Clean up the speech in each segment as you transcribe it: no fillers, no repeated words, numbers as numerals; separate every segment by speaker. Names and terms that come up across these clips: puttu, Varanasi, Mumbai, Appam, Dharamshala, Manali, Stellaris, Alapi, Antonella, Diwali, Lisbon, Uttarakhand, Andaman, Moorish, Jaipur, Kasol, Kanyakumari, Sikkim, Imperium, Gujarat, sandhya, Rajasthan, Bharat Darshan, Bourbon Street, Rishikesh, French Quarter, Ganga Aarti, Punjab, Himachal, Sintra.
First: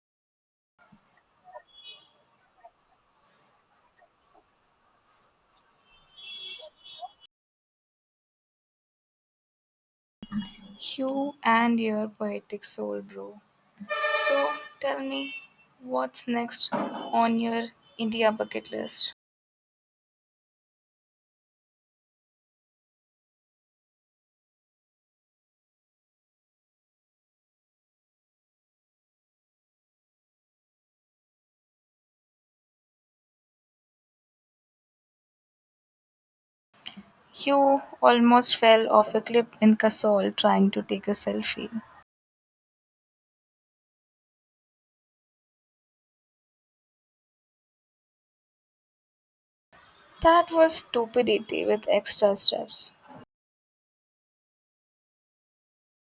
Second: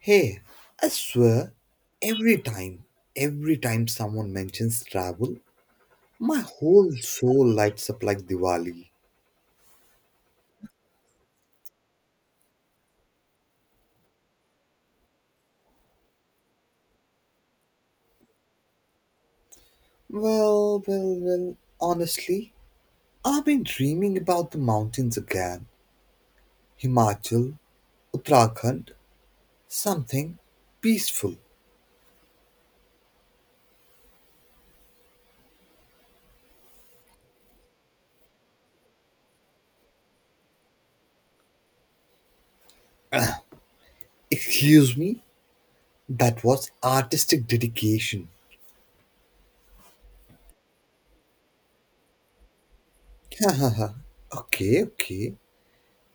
Speaker 1: Hey, I swear, every time, every time someone mentions travel, my whole soul lights up like Diwali.
Speaker 2: You and your poetic soul, bro. So tell me, what's next on your India bucket list?
Speaker 1: Well, well, well, honestly, I've been dreaming about the mountains again. Himachal, Uttarakhand, something peaceful.
Speaker 2: You almost fell off a cliff in Kasol trying to take a selfie.
Speaker 1: Excuse me? That was artistic dedication.
Speaker 2: That was stupidity with extra steps.
Speaker 1: Hahaha. Okay, okay,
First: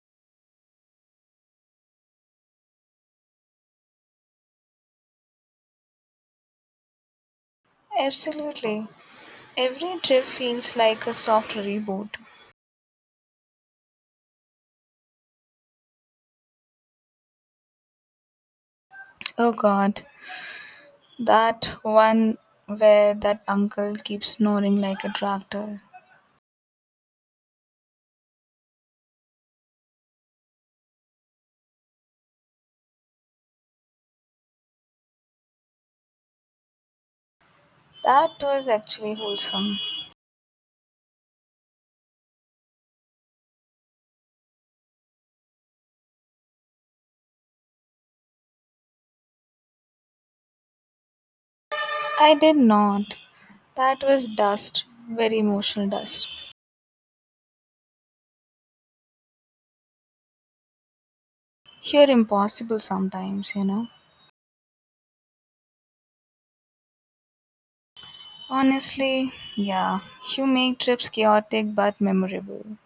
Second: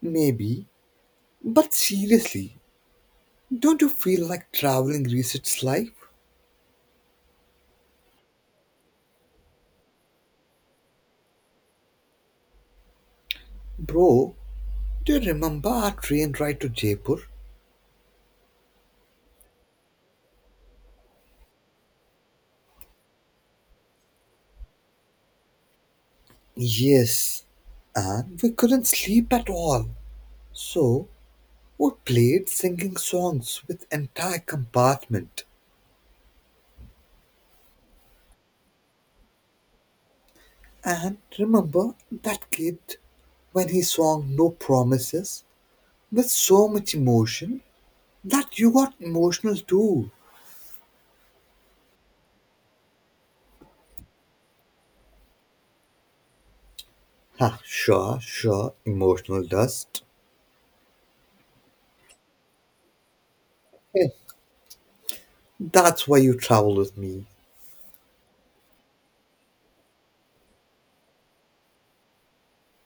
Speaker 1: maybe. But seriously, don't you feel like traveling resets life?
Speaker 2: Absolutely. Every trip feels like a soft reboot.
Speaker 1: Bro, do you remember our train ride to Jaipur?
Speaker 2: Oh god, that one where that uncle keeps snoring like a tractor.
Speaker 1: Yes, and we couldn't sleep at all. So we played singing songs with entire compartment.
Speaker 2: That was actually wholesome.
Speaker 1: And remember that kid when he sang No Promises with so much emotion that you got emotional too.
Speaker 2: I did not. That was dust, very emotional dust.
Speaker 1: Ha, sure, sure, emotional dust.
Speaker 2: You're impossible sometimes,
Speaker 1: Eh, that's why you travel with me.
Speaker 2: Honestly, yeah, you make trips chaotic but memorable.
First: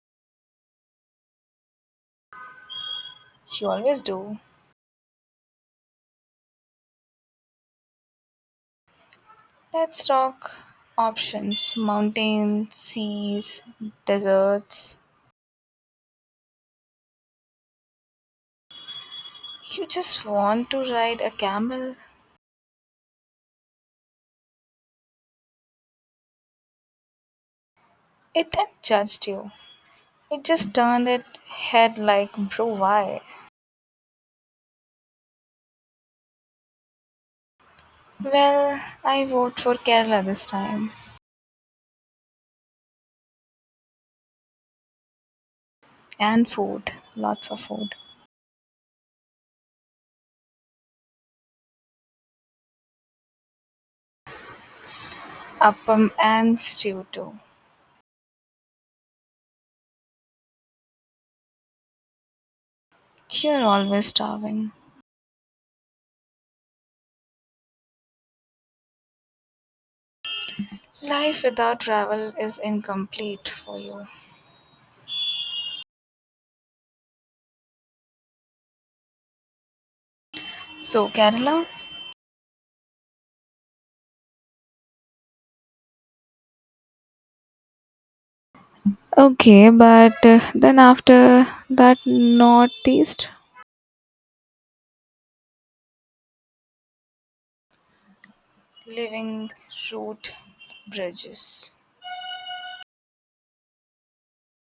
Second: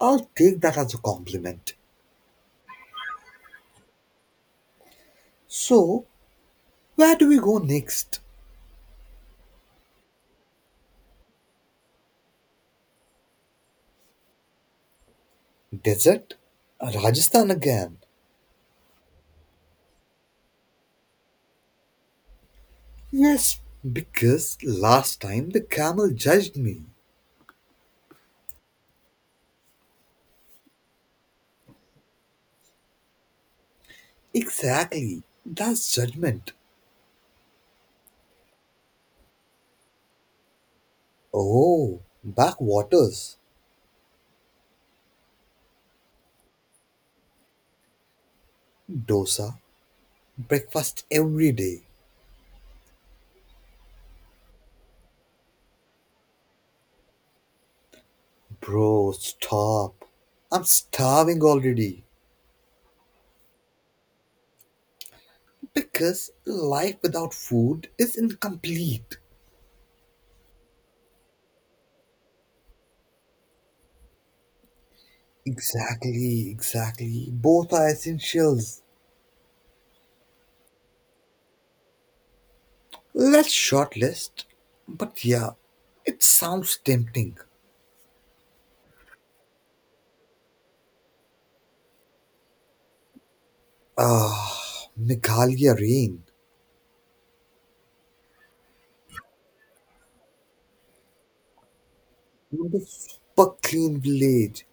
Speaker 1: I'll take that as a compliment.
Speaker 2: You always do.
Speaker 1: So, where do we go next?
Speaker 2: Let's talk options mountains, seas, deserts.
Speaker 1: Desert? Rajasthan again.
Speaker 2: You just want to ride a camel.
Speaker 1: Yes, because last time the camel judged me.
Speaker 2: It then judged you, it just turned its head like, bro, why?
Speaker 1: Exactly. That's judgment.
Speaker 2: Well, I vote for Kerala this time.
Speaker 1: Oh, backwaters.
Speaker 2: And food, lots of food.
Speaker 1: Dosa. Breakfast every day.
Speaker 2: Appam and stew too.
Speaker 1: Bro, stop. I'm starving already.
Speaker 2: You're always starving.
Speaker 1: Because life without food is incomplete.
Speaker 2: Life without travel is incomplete for you.
Speaker 1: Exactly, exactly. Both are essentials.
Speaker 2: So, Kerala?
Speaker 1: Let's shortlist. But yeah, it sounds tempting.
Speaker 2: Okay, but then after that northeast.
Speaker 1: Ah, Meghalaya rain.
Speaker 2: Living root bridges.
Speaker 1: The super clean village.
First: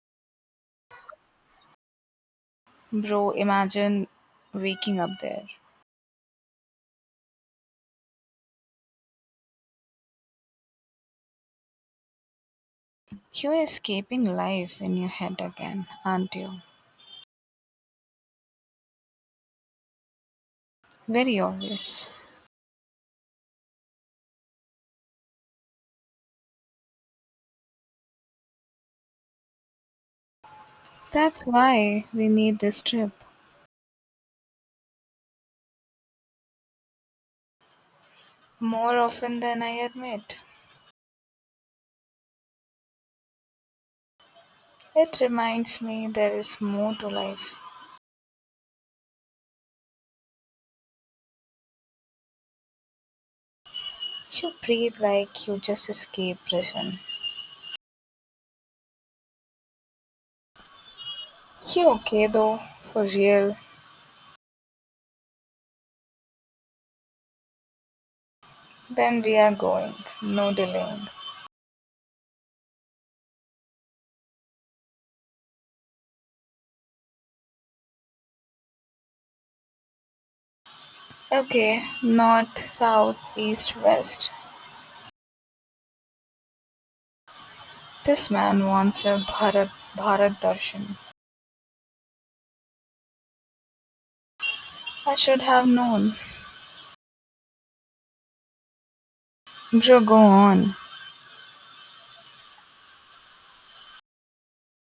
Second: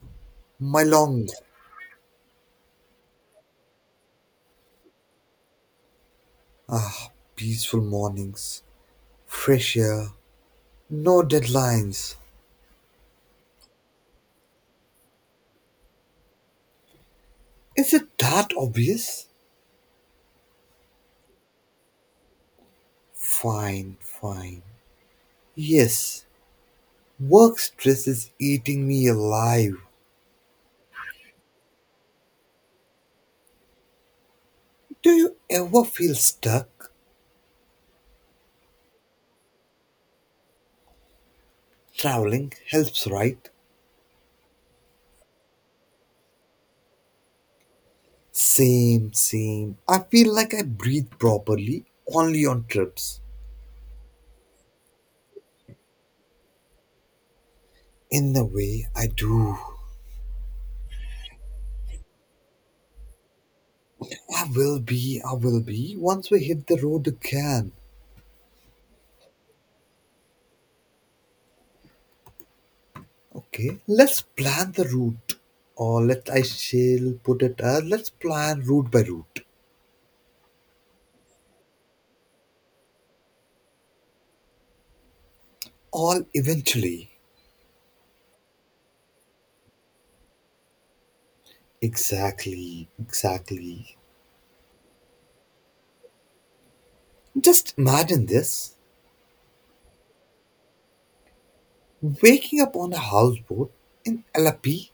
Speaker 1: Mylong.
Speaker 2: Bro, imagine waking up there.
Speaker 1: Ah, peaceful mornings. Fresh air. No deadlines.
Speaker 2: You're escaping life in your head again, aren't you?
Speaker 1: Is it that obvious?
Speaker 2: Very obvious.
Speaker 1: Fine, fine. Yes, work stress is eating me alive.
Speaker 2: That's why we need this trip.
Speaker 1: Do you ever feel stuck?
Speaker 2: More often than I admit.
Speaker 1: Traveling helps, right?
Speaker 2: It reminds me there is more to life.
Speaker 1: Same, same. I feel like I breathe properly only on trips.
Speaker 2: You breathe like you just escaped prison.
Speaker 1: In a way, I do.
Speaker 2: You okay though? For real?
Speaker 1: I will be, once we hit the road again.
Speaker 2: Then we are going. No delaying.
Speaker 1: Okay, let's plan the route. Or let I shall put it as let's plan route by route.
Speaker 2: Okay, north, south, east, west.
Speaker 1: All eventually.
Speaker 2: This man wants a Bharat, Bharat Darshan.
Speaker 1: Exactly, exactly.
Speaker 2: I should have known.
Speaker 1: Just imagine this
Speaker 2: Bro, go on.
Speaker 1: waking up on a houseboat in Alapi,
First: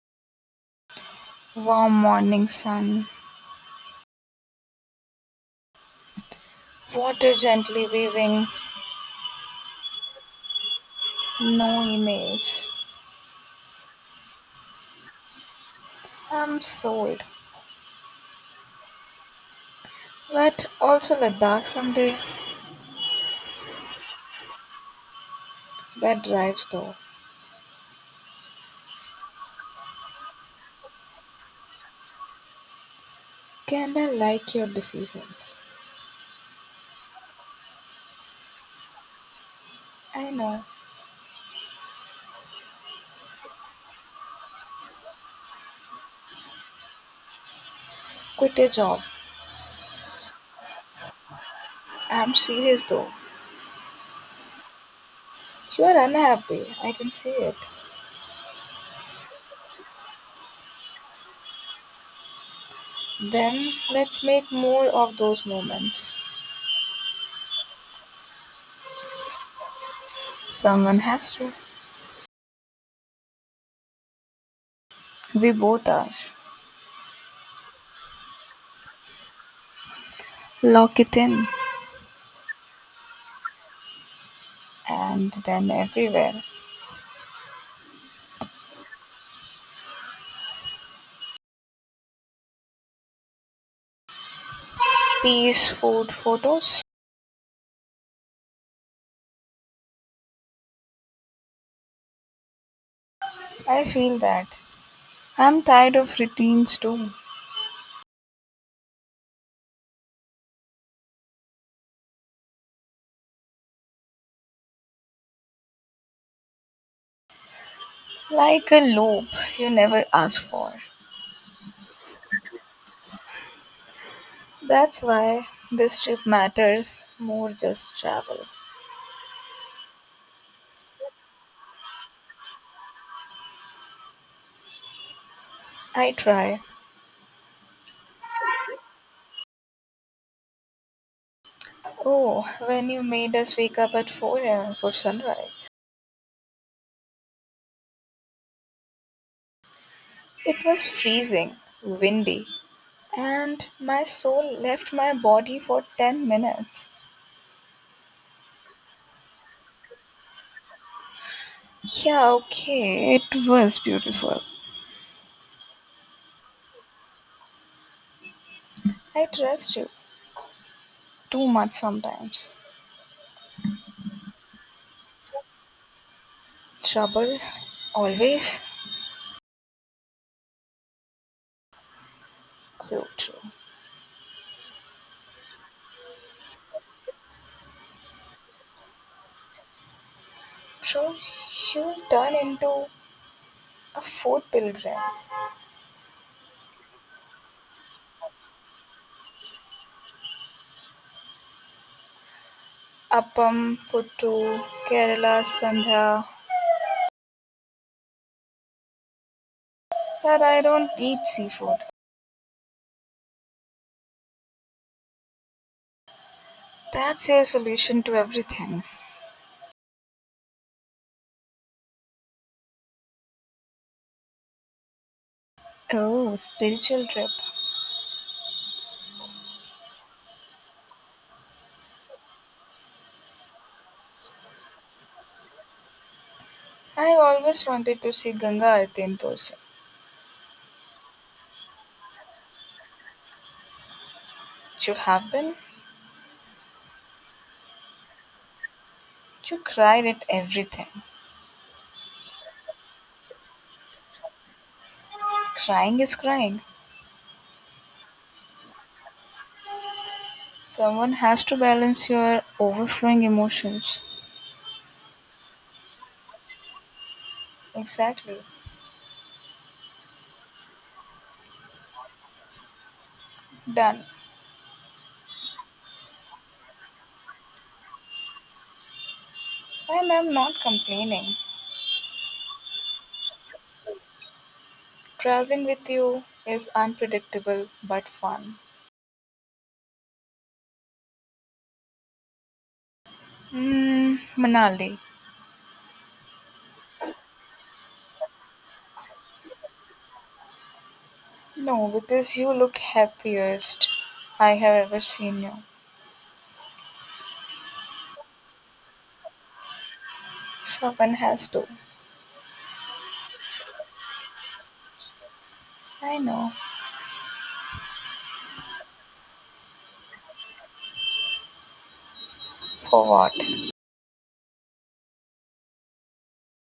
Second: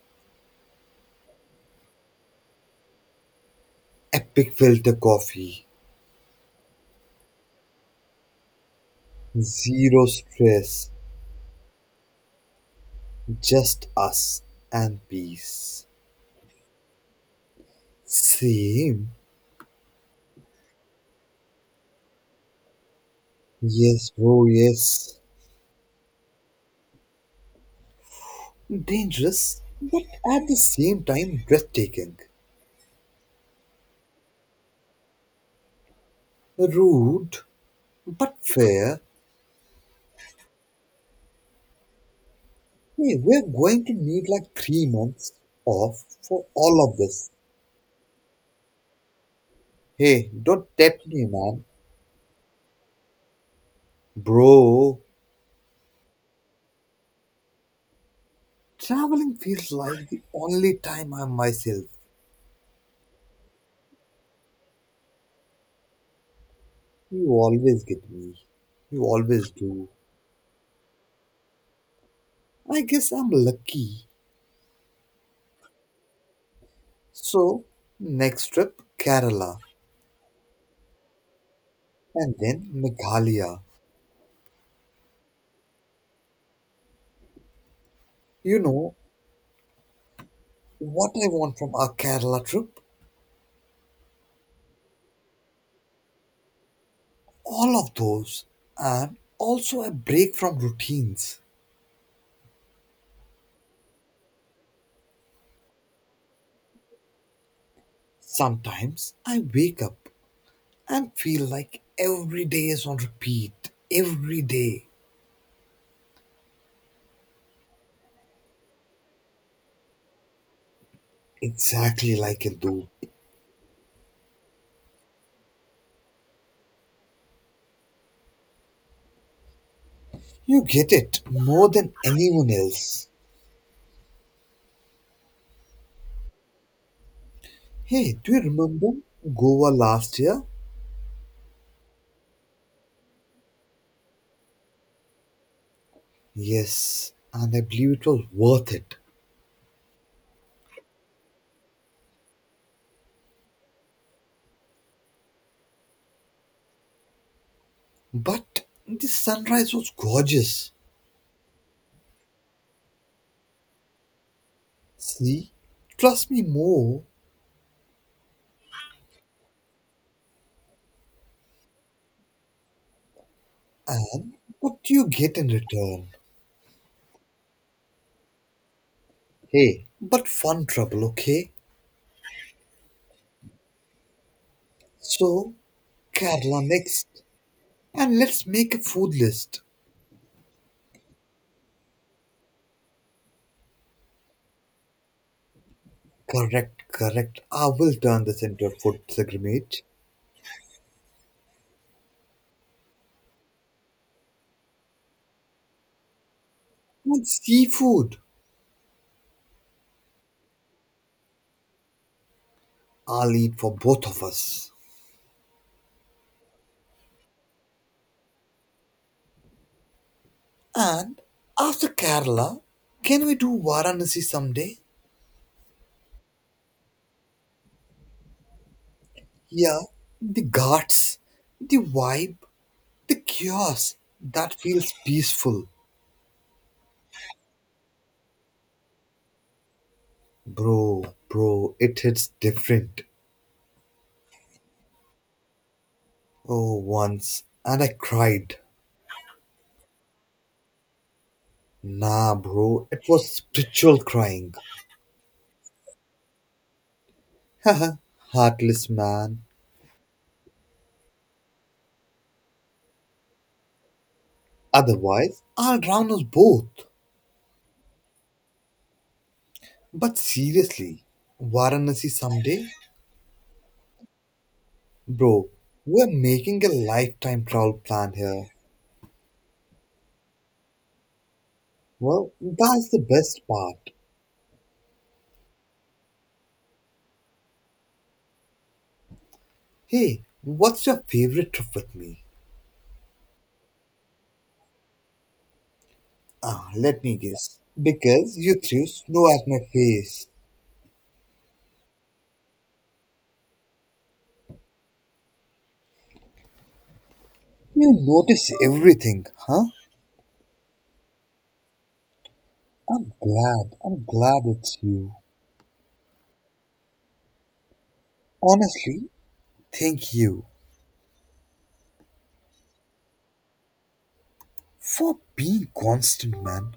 Speaker 2: Warm morning sun.
Speaker 1: epic filter coffee,
Speaker 2: Water gently waving.
Speaker 1: zero stress,
Speaker 2: No emails.
Speaker 1: just us and peace.
Speaker 2: I'm sold.
Speaker 1: Same.
Speaker 2: But also Ladakh someday.
Speaker 1: Yes, bro, yes.
Speaker 2: That drives though.
Speaker 1: Dangerous, but at the same time breathtaking.
Speaker 2: Can I like your decisions.
Speaker 1: Rude, but fair.
Speaker 2: I know.
Speaker 1: Hey, we're going to need like 3 months off for all of this.
Speaker 2: Quit your job.
Speaker 1: Hey, don't tempt me, man.
Speaker 2: I'm serious though.
Speaker 1: Bro,
Speaker 2: You're unhappy. I can see it.
Speaker 1: traveling feels like the only time I'm myself.
Speaker 2: Then let's make more of those moments.
Speaker 1: You always get me. You always do.
Speaker 2: Someone has to.
Speaker 1: I guess I'm lucky.
Speaker 2: We both are.
Speaker 1: So, next trip, Kerala,
Speaker 2: Lock it in.
Speaker 1: and then Meghalaya.
Speaker 2: And then everywhere.
Speaker 1: You know what I want from our Kerala trip?
Speaker 2: Peace, food, photos.
Speaker 1: All of those, and also a break from routines.
Speaker 2: I feel that. I'm tired of routines too.
Speaker 1: Sometimes I wake up and feel like every day is on repeat. Every day.
Speaker 2: Like a loop you never ask for.
Speaker 1: Exactly like Hindu.
Speaker 2: That's why this trip matters more just travel.
Speaker 1: You get it more than anyone else.
Speaker 2: I try.
Speaker 1: Hey, do you remember Goa last year?
Speaker 2: Oh, when you made us wake up at 4 a.m. for sunrise.
Speaker 1: Yes, and I believe it was worth it.
Speaker 2: It was freezing, windy, and my soul left my body for 10 minutes.
Speaker 1: But the sunrise was gorgeous.
Speaker 2: Yeah, okay, it was beautiful.
Speaker 1: See, trust me more,
Speaker 2: I trust you too much sometimes.
Speaker 1: and what do you get in return?
Speaker 2: Trouble, always.
Speaker 1: Hey, but fun trouble, okay?
Speaker 2: True, true.
Speaker 1: So, Kerala next. And let's make a food list.
Speaker 2: So you'll turn into a food pilgrim.
Speaker 1: Correct, correct. I will turn this into a food pilgrimage.
Speaker 2: Appam, puttu, Kerala, sandhya.
Speaker 1: And seafood,
Speaker 2: But I don't eat seafood.
Speaker 1: I'll eat for both of us.
Speaker 2: That's your solution to everything.
Speaker 1: And after Kerala, can we do Varanasi someday?
Speaker 2: Oh, spiritual trip.
Speaker 1: Yeah, the ghats, the vibe, the chaos that feels peaceful,
Speaker 2: I always wanted to see Ganga Aarti in person.
Speaker 1: bro, bro, it hits different.
Speaker 2: You have been?
Speaker 1: Oh, once, and I cried.
Speaker 2: You cried at everything.
Speaker 1: Nah, bro, it was spiritual crying.
Speaker 2: Crying is crying.
Speaker 1: Haha, heartless man.
Speaker 2: Someone has to balance your overflowing emotions.
Speaker 1: Otherwise, I'll drown us both.
Speaker 2: Exactly.
Speaker 1: But seriously, Varanasi someday?
Speaker 2: Done.
Speaker 1: Bro, we're making a lifetime travel plan here.
Speaker 2: And I'm not complaining.
Speaker 1: Well, that's the best part.
Speaker 2: Traveling with you is unpredictable but fun.
Speaker 1: Hey, what's your favorite trip with me?
Speaker 2: Hmm, Manali.
Speaker 1: Ah, let me guess. Because you threw snow at my face.
Speaker 2: No, because you look happiest I have ever seen you.
Speaker 1: You notice everything, huh?
Speaker 2: Someone has to.
Speaker 1: I'm glad. I'm glad it's you.
Speaker 2: I know.
Speaker 1: Honestly, thank you
Speaker 2: For what?
Speaker 1: for being constant, man.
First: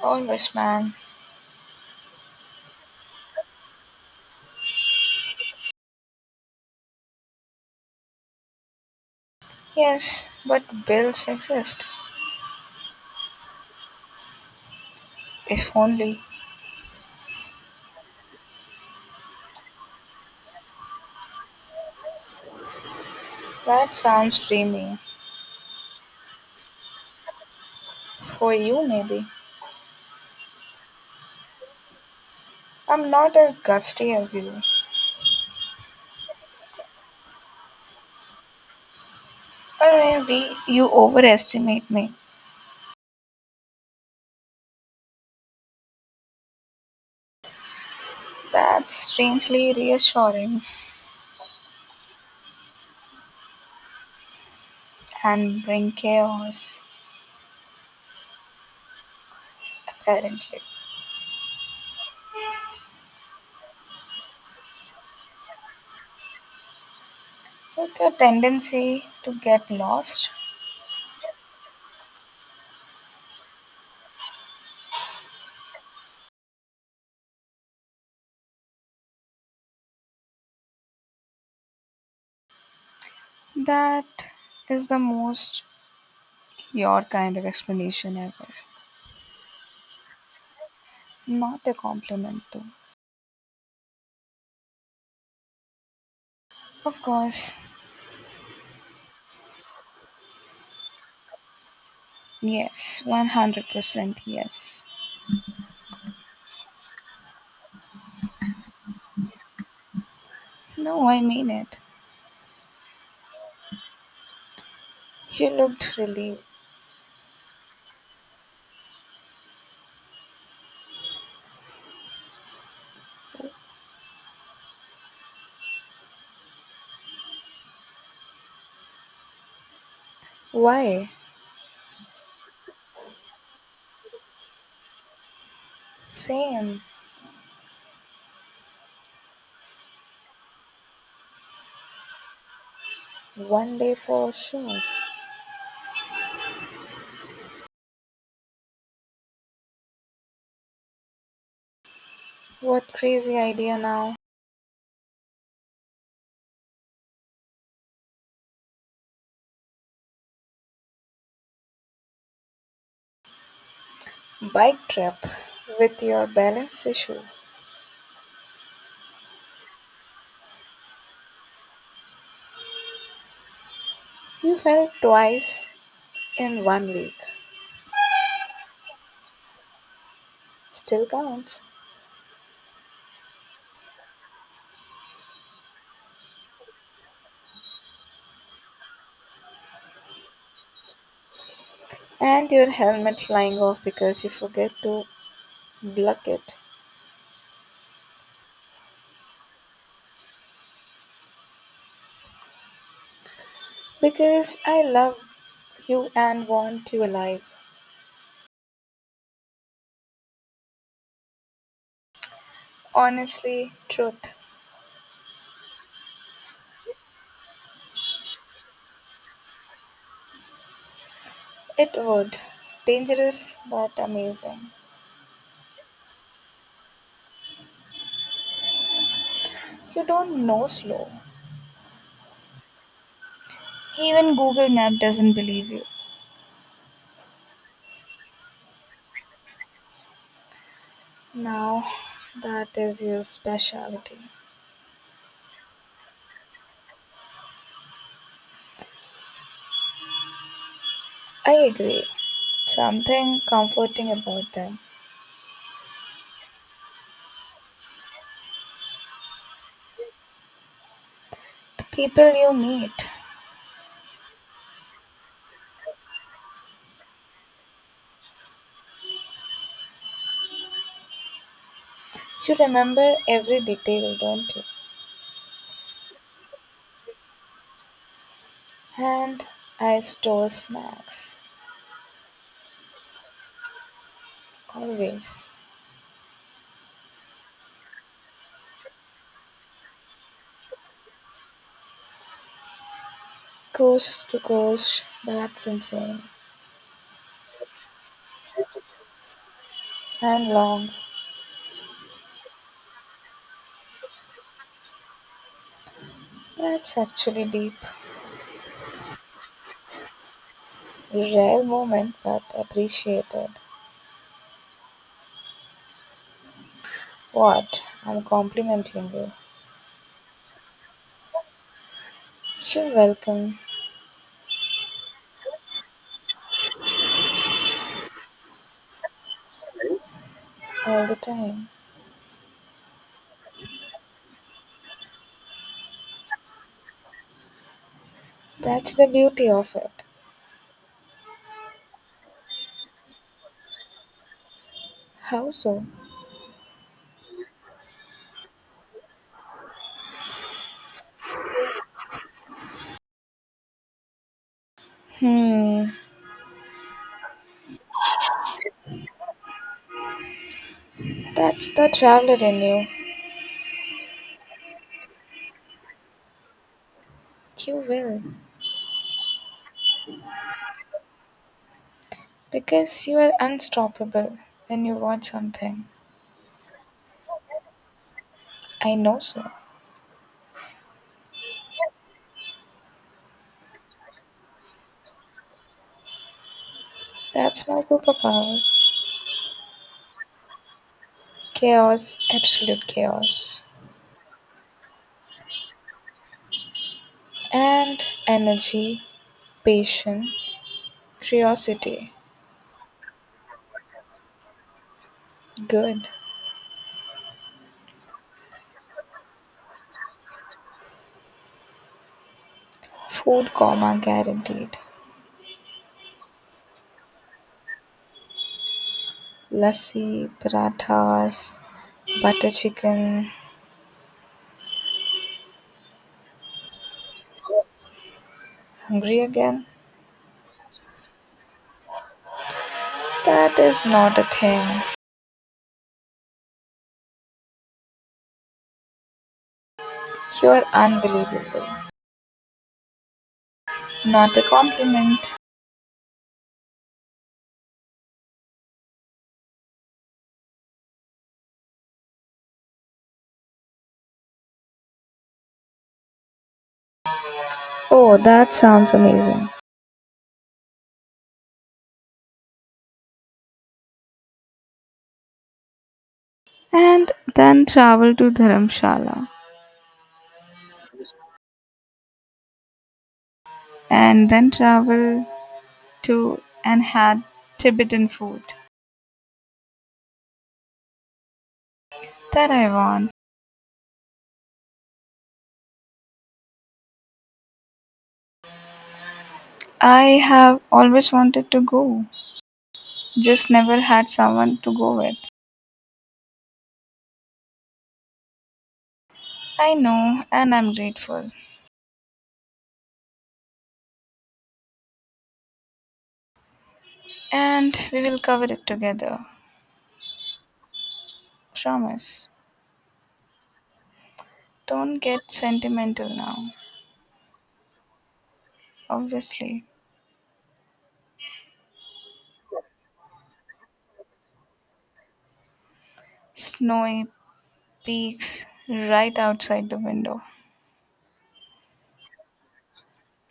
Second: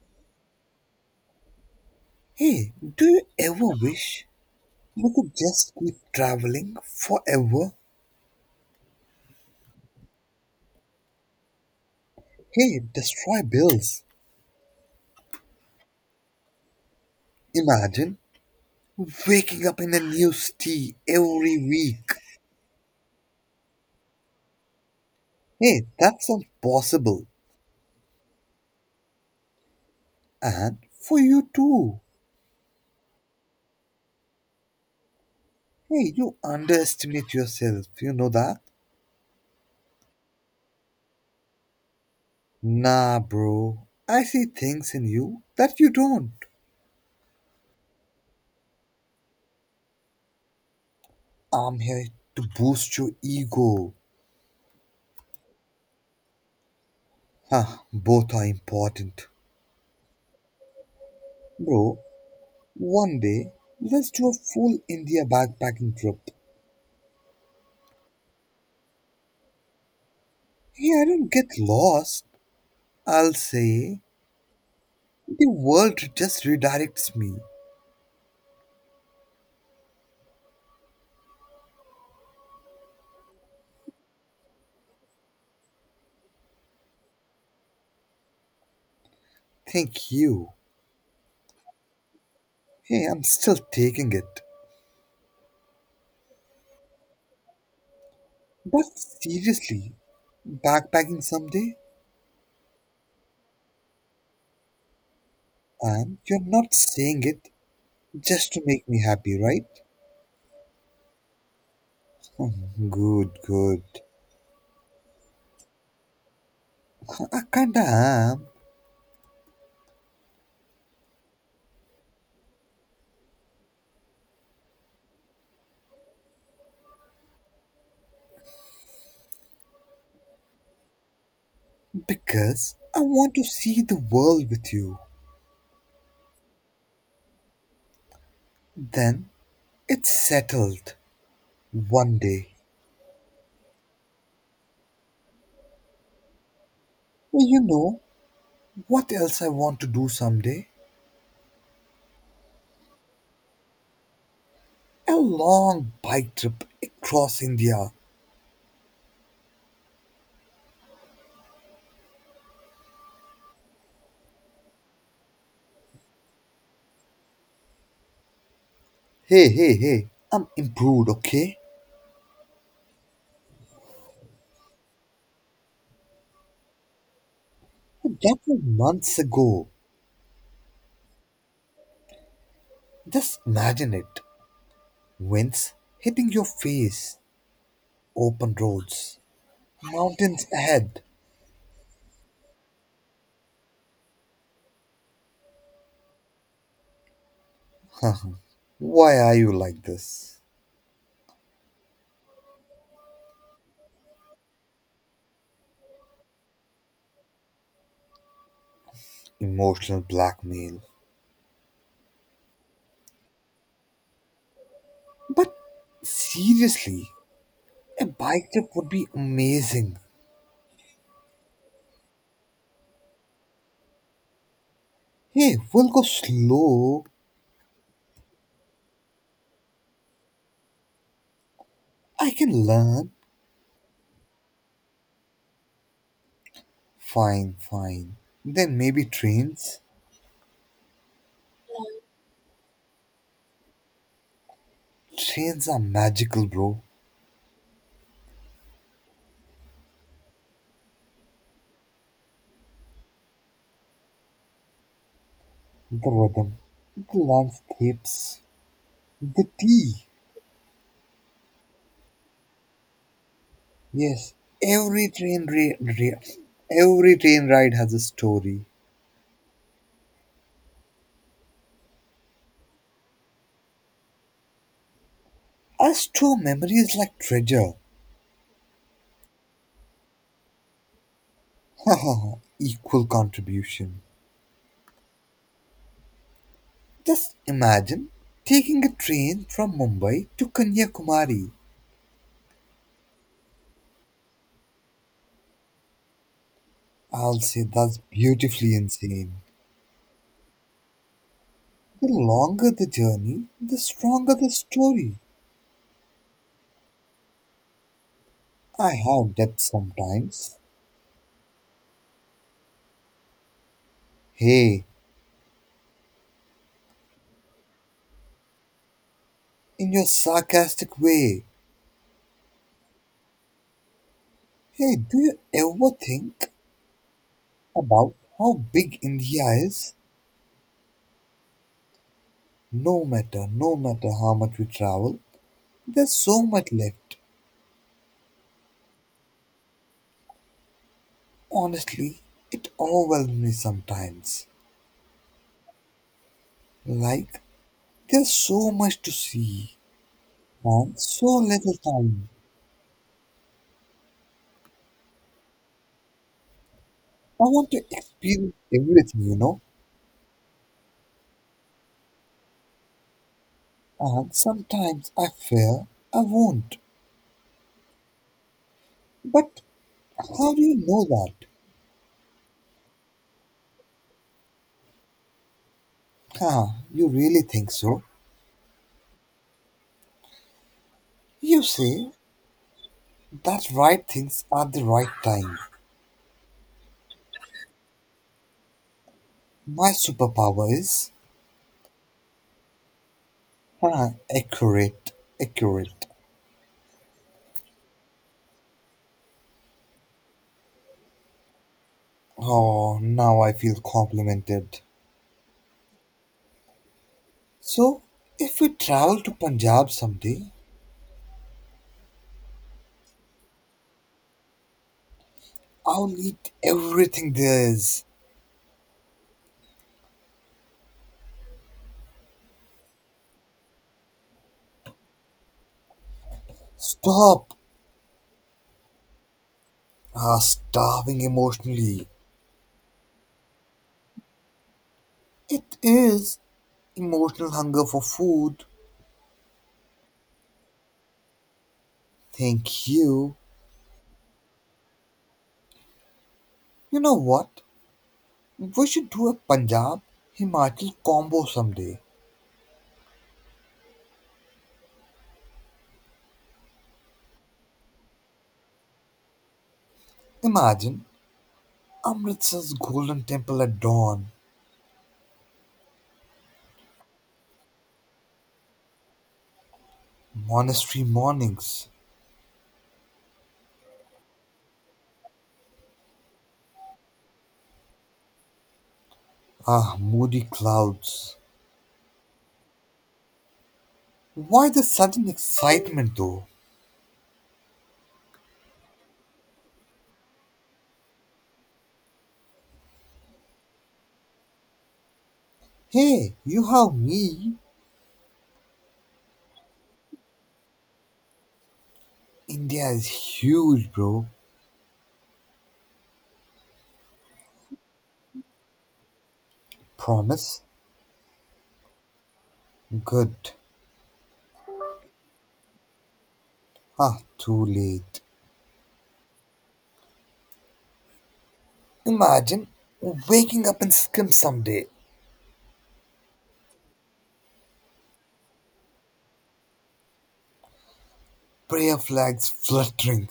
Speaker 2: Congressman.
Speaker 1: Hey, do you ever wish you could just keep traveling forever?
Speaker 2: Yes, but bills exist.
Speaker 1: Hey, destroy bills.
Speaker 2: If only.
Speaker 1: Imagine waking up in a new city every week.
Speaker 2: That sounds dreamy.
Speaker 1: Hey, that's impossible.
Speaker 2: For you, maybe.
Speaker 1: And for you too.
Speaker 2: I'm not as gusty as you.
Speaker 1: Hey, you underestimate yourself, you know that?
Speaker 2: Or maybe you overestimate me.
Speaker 1: Nah, bro. I see things in you that you don't.
Speaker 2: That's strangely reassuring
Speaker 1: I'm here to boost your ego.
Speaker 2: and bring chaos,
Speaker 1: Huh, both are important.
Speaker 2: apparently.
Speaker 1: Bro, one day, let's do a full India backpacking trip.
Speaker 2: With your tendency to get lost,
Speaker 1: Hey, I don't get lost. I'll say, the world just redirects me.
Speaker 2: that is the most your kind of explanation ever.
Speaker 1: Thank you.
Speaker 2: Not a compliment, though.
Speaker 1: Hey, I'm still taking it.
Speaker 2: Of course.
Speaker 1: But seriously, backpacking someday
Speaker 2: Yes, 100% yes.
Speaker 1: and you're not saying it just to make me happy, right?
Speaker 2: No, I mean it.
Speaker 1: Mhm. Good, good.
Speaker 2: She looked relieved.
Speaker 1: I kinda am.
Speaker 2: Why?
Speaker 1: Because I want to see the world with you.
Speaker 2: Same.
Speaker 1: Then it's settled. One day.
Speaker 2: One day for sure.
Speaker 1: Well, you know what else I want to do someday?
Speaker 2: What crazy idea now?
Speaker 1: A long bike trip across India.
Speaker 2: Bike trip with your balance issue.
Speaker 1: Hey, hey, hey. I'm improved, okay?
Speaker 2: You fell twice in 1 week.
Speaker 1: That was months ago.
Speaker 2: Still counts.
Speaker 1: Just imagine it. Winds hitting your face. Open roads. Mountains ahead.
Speaker 2: And your helmet flying off because you forget to block it.
Speaker 1: Why are you like this?
Speaker 2: Because I love you and want you alive.
Speaker 1: Emotional blackmail.
Speaker 2: Honestly, truth.
Speaker 1: But seriously, a bike trip would be amazing.
Speaker 2: It would. Dangerous but amazing.
Speaker 1: Hey, we'll go slow.
Speaker 2: You don't know slow.
Speaker 1: I can learn.
Speaker 2: Even Google Map doesn't believe you.
Speaker 1: Fine, fine. Then maybe trains?
Speaker 2: Now, that is your specialty.
Speaker 1: Trains are magical, bro.
Speaker 2: I agree. Something comforting about them.
Speaker 1: The rhythm, the landscapes, the tea.
Speaker 2: The people you meet.
Speaker 1: Yes, every train ra- ra- every train ride has a story.
Speaker 2: You remember every detail, don't you?
Speaker 1: I store memories like treasure.
Speaker 2: And I store snacks.
Speaker 1: Haha, equal contribution.
Speaker 2: Always.
Speaker 1: Just imagine taking a train from Mumbai to Kanyakumari.
Speaker 2: Coast to coast, that's insane.
Speaker 1: I'll say that's beautifully insane.
Speaker 2: And long.
Speaker 1: The longer the journey, the stronger the story.
Speaker 2: That's actually deep.
Speaker 1: I have depth sometimes.
Speaker 2: Rare moment but appreciated.
Speaker 1: Hey,
Speaker 2: What? I'm complimenting you.
Speaker 1: in your sarcastic way,
Speaker 2: You're welcome.
Speaker 1: hey, do you ever think about how big India is?
Speaker 2: All the time.
Speaker 1: No matter how much we travel, there's so much left.
Speaker 2: That's the beauty of it.
Speaker 1: Honestly, it overwhelms me sometimes.
Speaker 2: How so?
Speaker 1: Like, there's so much to see and so little time.
Speaker 2: Hmm.
Speaker 1: I want to experience everything,
Speaker 2: That's the traveler in you.
Speaker 1: and sometimes I fear I won't.
Speaker 2: You will.
Speaker 1: But how do you know that?
Speaker 2: Because you are unstoppable when you want something.
Speaker 1: Huh, you really think so?
Speaker 2: I know so.
Speaker 1: You say that right things at the right time.
Speaker 2: That's my superpower.
Speaker 1: My superpower is,
Speaker 2: Chaos, absolute chaos.
Speaker 1: huh, accurate, accurate.
Speaker 2: And energy, patience, curiosity.
Speaker 1: Oh, now I feel complimented.
Speaker 2: Good.
Speaker 1: So, if we travel to Punjab someday,
Speaker 2: Food coma guaranteed.
Speaker 1: I'll eat everything there is.
Speaker 2: Lassi, parathas, butter chicken.
Speaker 1: Stop.
Speaker 2: Hungry again?
Speaker 1: Starving emotionally.
Speaker 2: That is not a thing.
Speaker 1: It is emotional hunger for food.
Speaker 2: You're unbelievable.
Speaker 1: Thank you.
Speaker 2: Not a compliment.
Speaker 1: You know what? We should do a Punjab Himachal combo someday.
Speaker 2: Oh, that sounds amazing.
Speaker 1: Imagine Amritsar's golden temple at dawn,
Speaker 2: And then travel to Dharamshala.
Speaker 1: monastery mornings,
Speaker 2: And then travel to and had Tibetan food
Speaker 1: moody clouds.
Speaker 2: that I want.
Speaker 1: Why the sudden excitement though?
Speaker 2: I have always wanted to go, just never had someone to go with.
Speaker 1: Hey, you have me.
Speaker 2: I know, and I'm grateful.
Speaker 1: India is huge, bro.
Speaker 2: And we will cover it together.
Speaker 1: Promise?
Speaker 2: Promise.
Speaker 1: Good.
Speaker 2: Don't get sentimental now.
Speaker 1: Ah, too late.
Speaker 2: Obviously.
Speaker 1: Imagine waking up in Sikkim someday,
Speaker 2: Snowy peaks right outside the window.
Speaker 1: prayer flags fluttering,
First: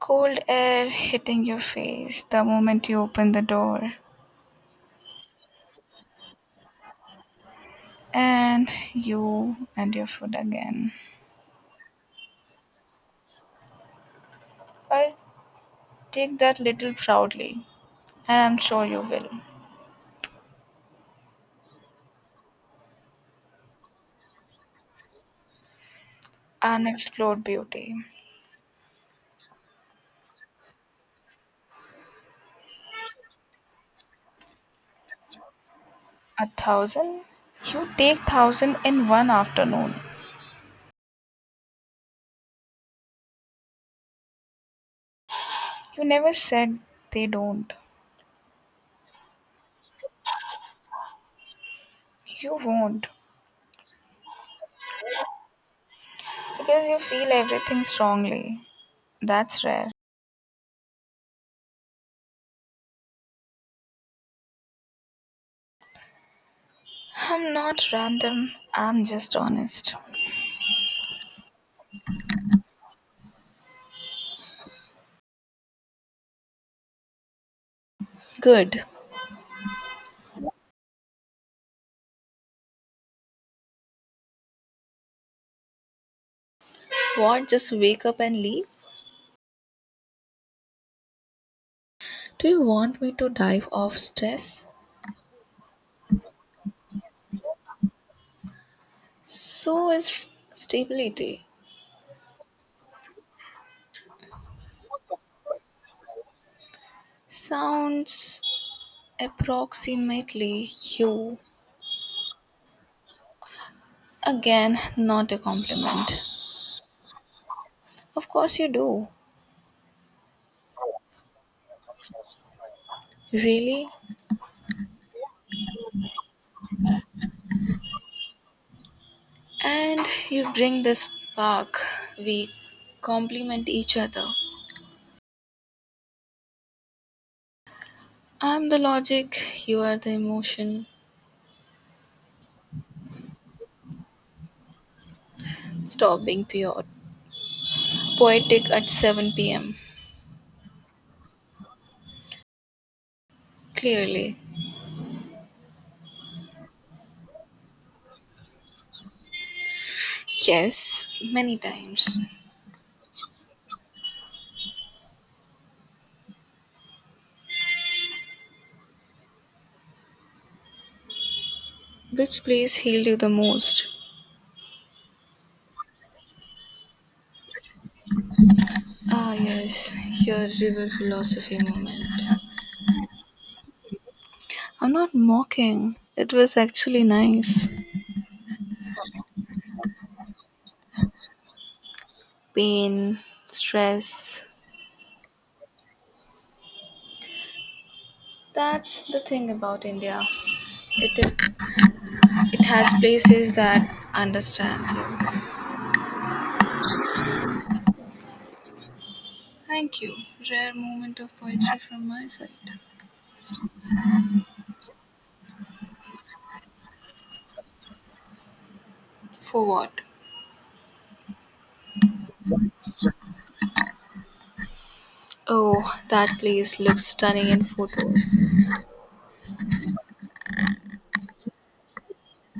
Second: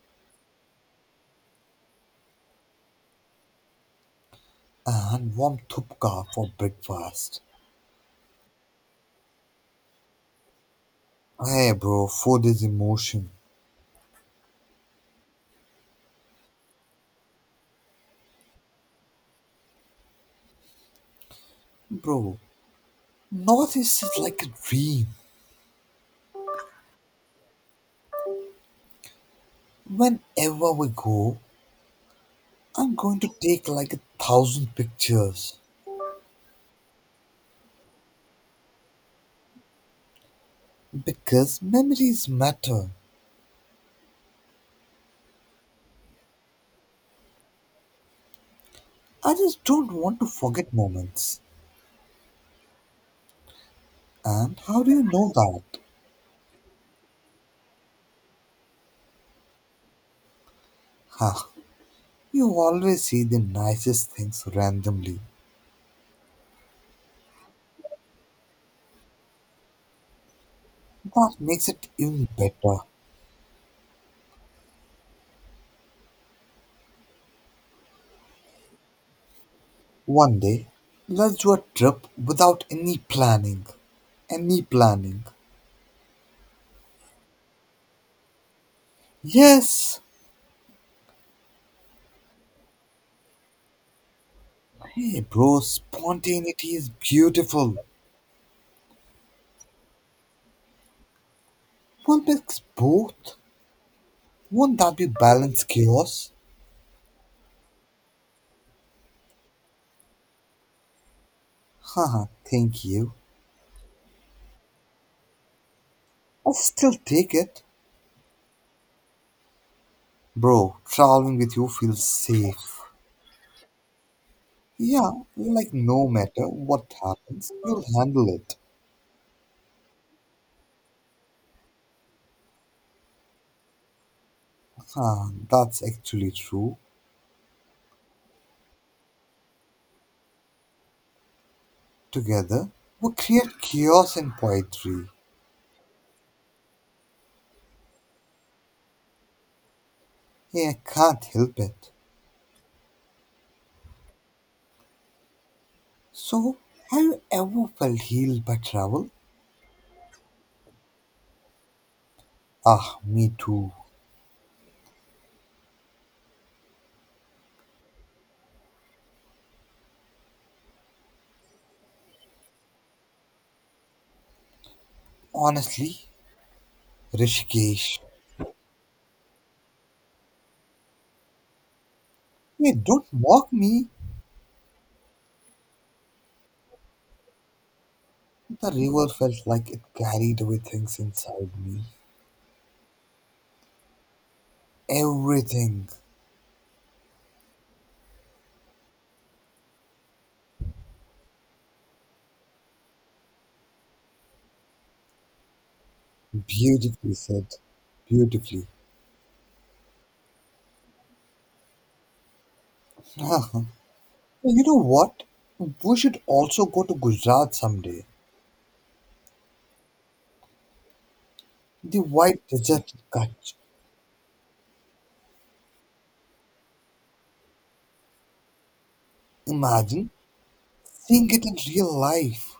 Speaker 2: Cold air hitting your face the moment you open the door.
Speaker 1: and warm thupka for breakfast.
Speaker 2: And you and your food again.
Speaker 1: Hey, bro, food is emotion.
Speaker 2: But take that little proudly, and I'm sure you will.
Speaker 1: Bro, Northeast is like a dream.
Speaker 2: Unexplored beauty.
Speaker 1: Whenever we go, I'm going to take like 1,000 pictures
Speaker 2: A thousand? You take thousand in one afternoon.
Speaker 1: because memories matter.
Speaker 2: You never said they don't.
Speaker 1: I just don't want to forget moments.
Speaker 2: You won't.
Speaker 1: And how do you know that?
Speaker 2: Because you feel everything strongly. That's rare.
Speaker 1: Huh, you always see the nicest things randomly.
Speaker 2: I'm not random, I'm just honest.
Speaker 1: That makes it even better.
Speaker 2: Good.
Speaker 1: One day, let's do a trip without any planning. Any planning.
Speaker 2: What, just wake up and leave?
Speaker 1: Yes!
Speaker 2: Do you want me to dive off stress?
Speaker 1: Hey, bro, spontaneity is beautiful.
Speaker 2: So is stability.
Speaker 1: One mix both. Won't that be balanced chaos?
Speaker 2: Sounds approximately you.
Speaker 1: Haha, thank you.
Speaker 2: Again, not a compliment.
Speaker 1: I'll still take it.
Speaker 2: Of course you do.
Speaker 1: Bro, traveling with you feels safe.
Speaker 2: Really?
Speaker 1: Yeah, like no matter what happens, you'll handle it.
Speaker 2: And you bring this spark. We compliment each other.
Speaker 1: Ah, that's actually true.
Speaker 2: I'm the logic, you are the emotion.
Speaker 1: Together, we create chaos in poetry.
Speaker 2: Stop being pure. Poetic at 7 pm.
Speaker 1: Yeah, I can't help it.
Speaker 2: Clearly.
Speaker 1: So, have you ever felt healed by travel?
Speaker 2: Yes, many times.
Speaker 1: Ah, me too.
Speaker 2: Which place healed you the most?
Speaker 1: Honestly, Rishikesh.
Speaker 2: Ah, yes, your river philosophy moment.
Speaker 1: Hey, don't mock me.
Speaker 2: I'm not mocking. It was actually nice.
Speaker 1: The river felt like it carried away things inside me.
Speaker 2: Pain, stress.
Speaker 1: Everything.
Speaker 2: That's the thing about India. It is. It has places that understand you.
Speaker 1: Beautifully said. Beautifully.
Speaker 2: Thank you. Rare moment of poetry from my side.
Speaker 1: Uh-huh. Well, you know what? We should also go to Gujarat someday.
Speaker 2: For what?
Speaker 1: The white desert catch.
Speaker 2: Oh, that place looks stunning in photos.
Speaker 1: Imagine seeing it in real life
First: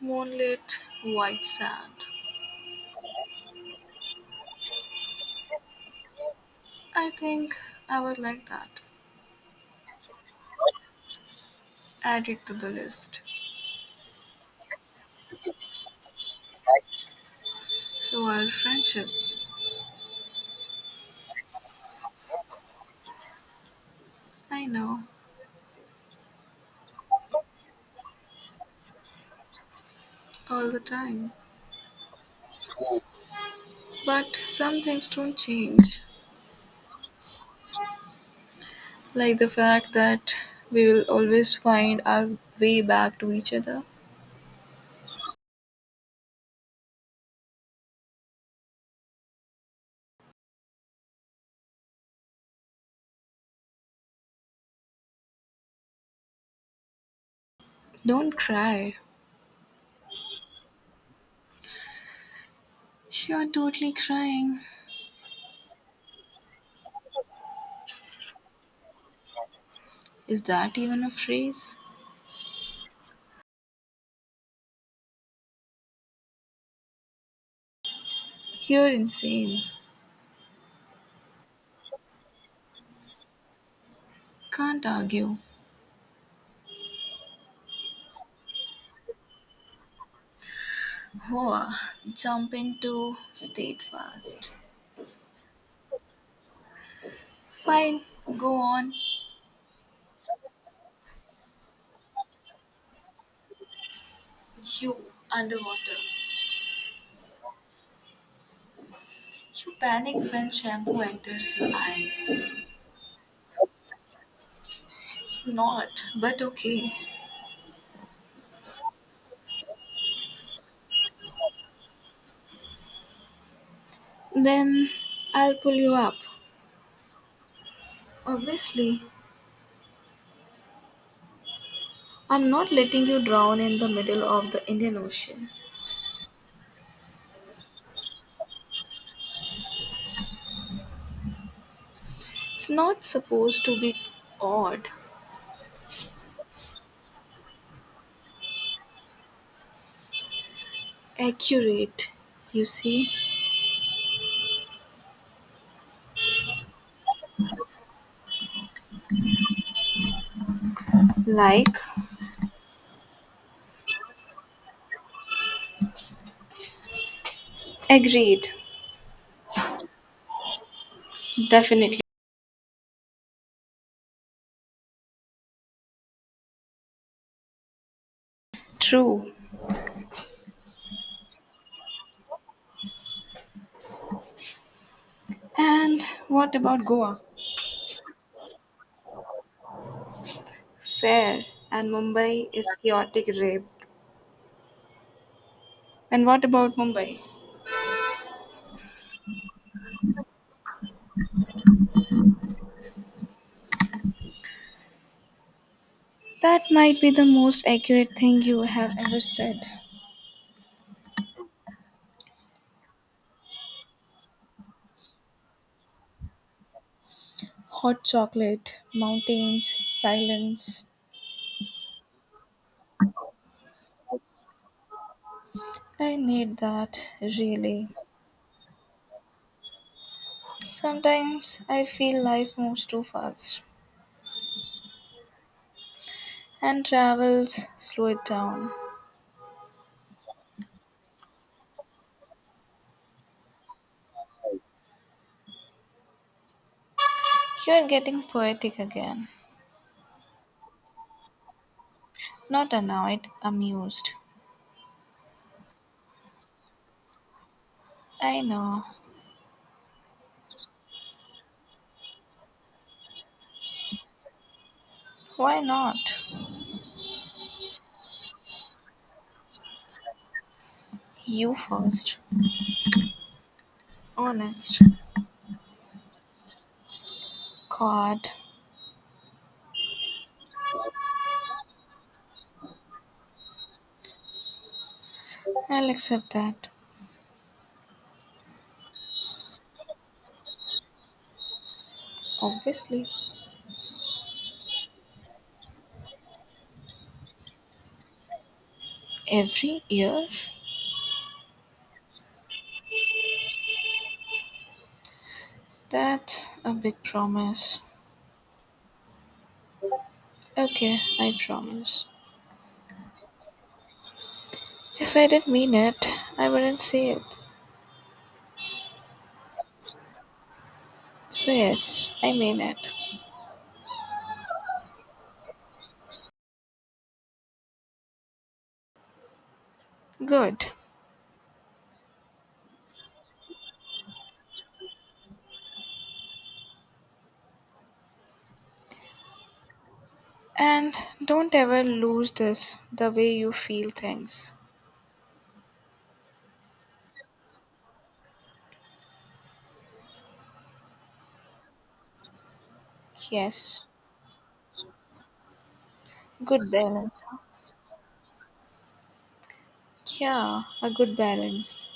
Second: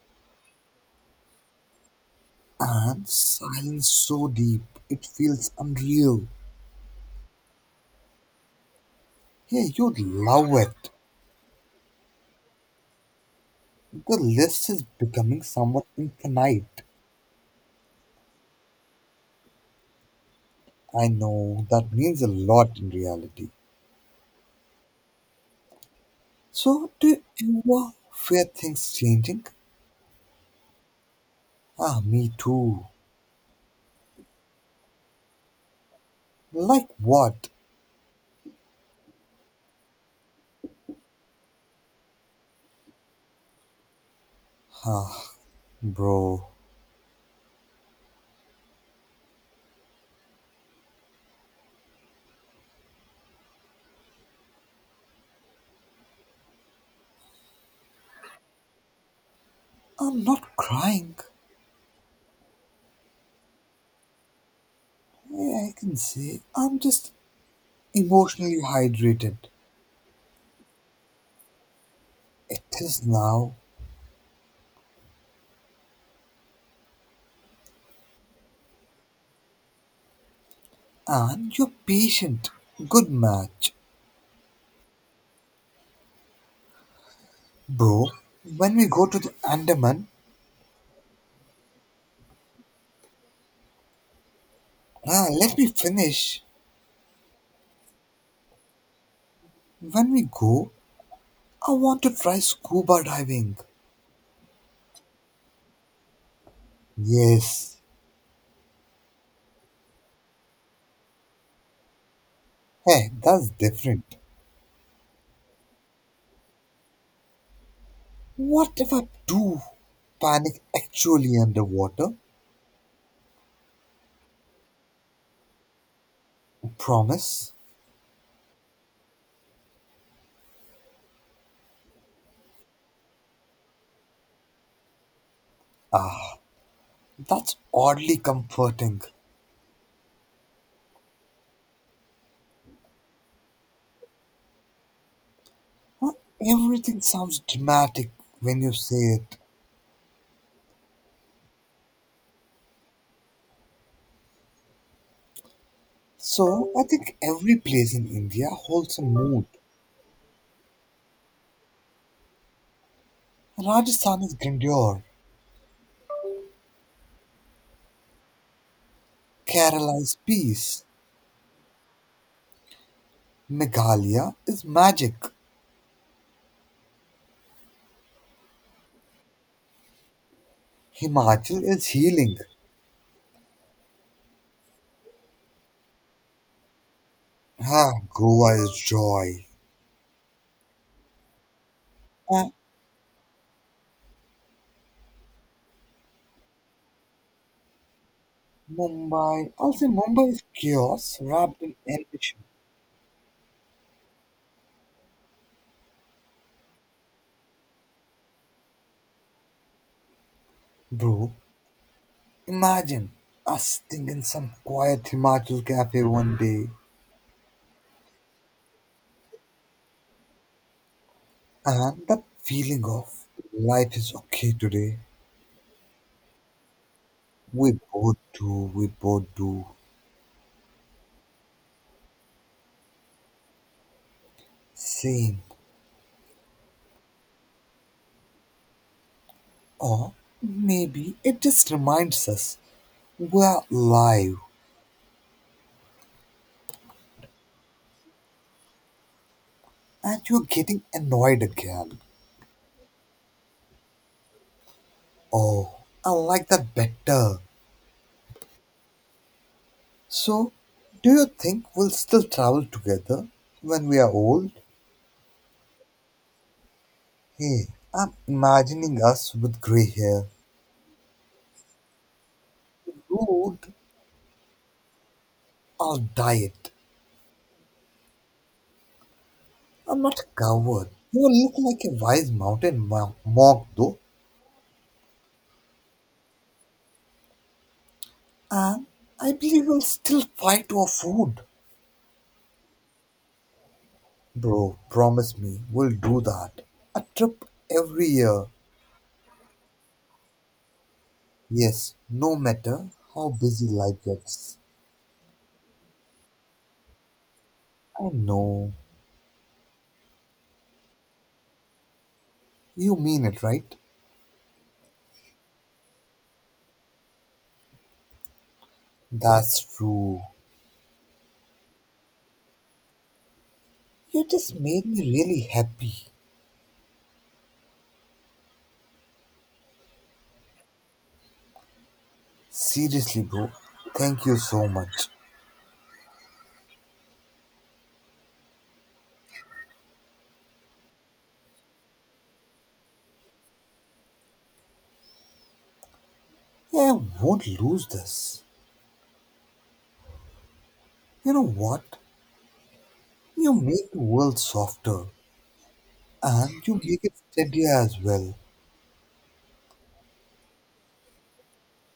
Speaker 2: Moonlit, white sand.
Speaker 1: and silence so deep it feels unreal.
Speaker 2: I think I would like that.
Speaker 1: Yeah, you'd love it.
Speaker 2: Add it to the list.
Speaker 1: The list is becoming somewhat infinite.
Speaker 2: So, our friendship,
Speaker 1: I know that means a lot in reality.
Speaker 2: I know,
Speaker 1: So, do you ever fear things changing?
Speaker 2: all the time.
Speaker 1: Ah, me too.
Speaker 2: But some things don't change,
Speaker 1: Like what?
Speaker 2: like the fact that we will always find our way back to each other.
Speaker 1: Ah, bro,
Speaker 2: Don't cry.
Speaker 1: I'm not crying.
Speaker 2: You're totally crying.
Speaker 1: Yeah, I can say I'm just emotionally hydrated.
Speaker 2: Is that even a phrase?
Speaker 1: It is now.
Speaker 2: You're insane.
Speaker 1: And you're patient. Good match.
Speaker 2: Can't argue.
Speaker 1: Bro, when we go to the Andaman,
Speaker 2: Oh, jump into state fast.
Speaker 1: ah, let me finish.
Speaker 2: Fine, go on.
Speaker 1: When we go, I want to try scuba diving.
Speaker 2: You underwater.
Speaker 1: Yes.
Speaker 2: You panic when shampoo enters your eyes.
Speaker 1: Hey, that's different.
Speaker 2: It's not, but okay.
Speaker 1: What if I do panic actually underwater?
Speaker 2: Then I'll pull you up.
Speaker 1: Promise?
Speaker 2: Obviously, I'm not letting you drown in the middle of the Indian Ocean.
Speaker 1: Ah, that's oddly comforting.
Speaker 2: It's not supposed to be odd,
Speaker 1: Huh? Everything sounds dramatic when you say it.
Speaker 2: accurate, you see.
Speaker 1: So, I think every place in India holds a mood.
Speaker 2: Like,
Speaker 1: Rajasthan is grandeur.
Speaker 2: agreed,
Speaker 1: Kerala is peace.
Speaker 2: definitely,
Speaker 1: Meghalaya is magic.
Speaker 2: true.
Speaker 1: Himachal is healing.
Speaker 2: And what about Goa?
Speaker 1: Ah, Goa is joy.
Speaker 2: Fair. And Mumbai
Speaker 1: Ah,
Speaker 2: is chaotic rape. And what about Mumbai?
Speaker 1: Mumbai, I'll say Mumbai is chaos wrapped in ambition.
Speaker 2: That might be the most accurate thing you have ever said.
Speaker 1: Bro, imagine us sitting in some quiet Himachal cafe one day
Speaker 2: Hot chocolate, mountains, silence.
Speaker 1: and that feeling of life is okay today.
Speaker 2: I need that,
Speaker 1: We
Speaker 2: really.
Speaker 1: both do, we both do.
Speaker 2: Sometimes I feel life moves too fast
Speaker 1: Same.
Speaker 2: and travels slow it down.
Speaker 1: Or maybe it just reminds us we are alive.
Speaker 2: You're getting poetic again.
Speaker 1: And you're getting annoyed again.
Speaker 2: Not annoyed, amused.
Speaker 1: Oh, I like that better.
Speaker 2: I know.
Speaker 1: So, do you think we'll still travel together when we are old?
Speaker 2: Why not?
Speaker 1: Hey, I'm imagining us with grey hair,
Speaker 2: You first.
Speaker 1: rude,
Speaker 2: Honest.
Speaker 1: I'll dye it.
Speaker 2: God.
Speaker 1: I'm not a coward. You look like a wise mountain monk, though.
Speaker 2: I'll accept that,
Speaker 1: And I believe we'll still fight over food.
Speaker 2: obviously.
Speaker 1: Bro, promise me we'll do that. A trip every year.
Speaker 2: Every year?
Speaker 1: Yes, no matter how busy life gets.
Speaker 2: That's a big promise.
Speaker 1: I know.
Speaker 2: Okay, I promise.
Speaker 1: You mean it, right?
Speaker 2: If I didn't mean it, I wouldn't say it.
Speaker 1: That's true.
Speaker 2: So, yes, I mean it.
Speaker 1: You just made me really happy.
Speaker 2: Good.
Speaker 1: Seriously, bro. Thank you so much.
Speaker 2: And don't ever lose this the way you feel things.
Speaker 1: I won't lose this. You know what? You
Speaker 2: Yes,
Speaker 1: make the world softer and
Speaker 2: good
Speaker 1: you make it
Speaker 2: balance.
Speaker 1: steadier as well.
Speaker 2: Yeah, a good balance.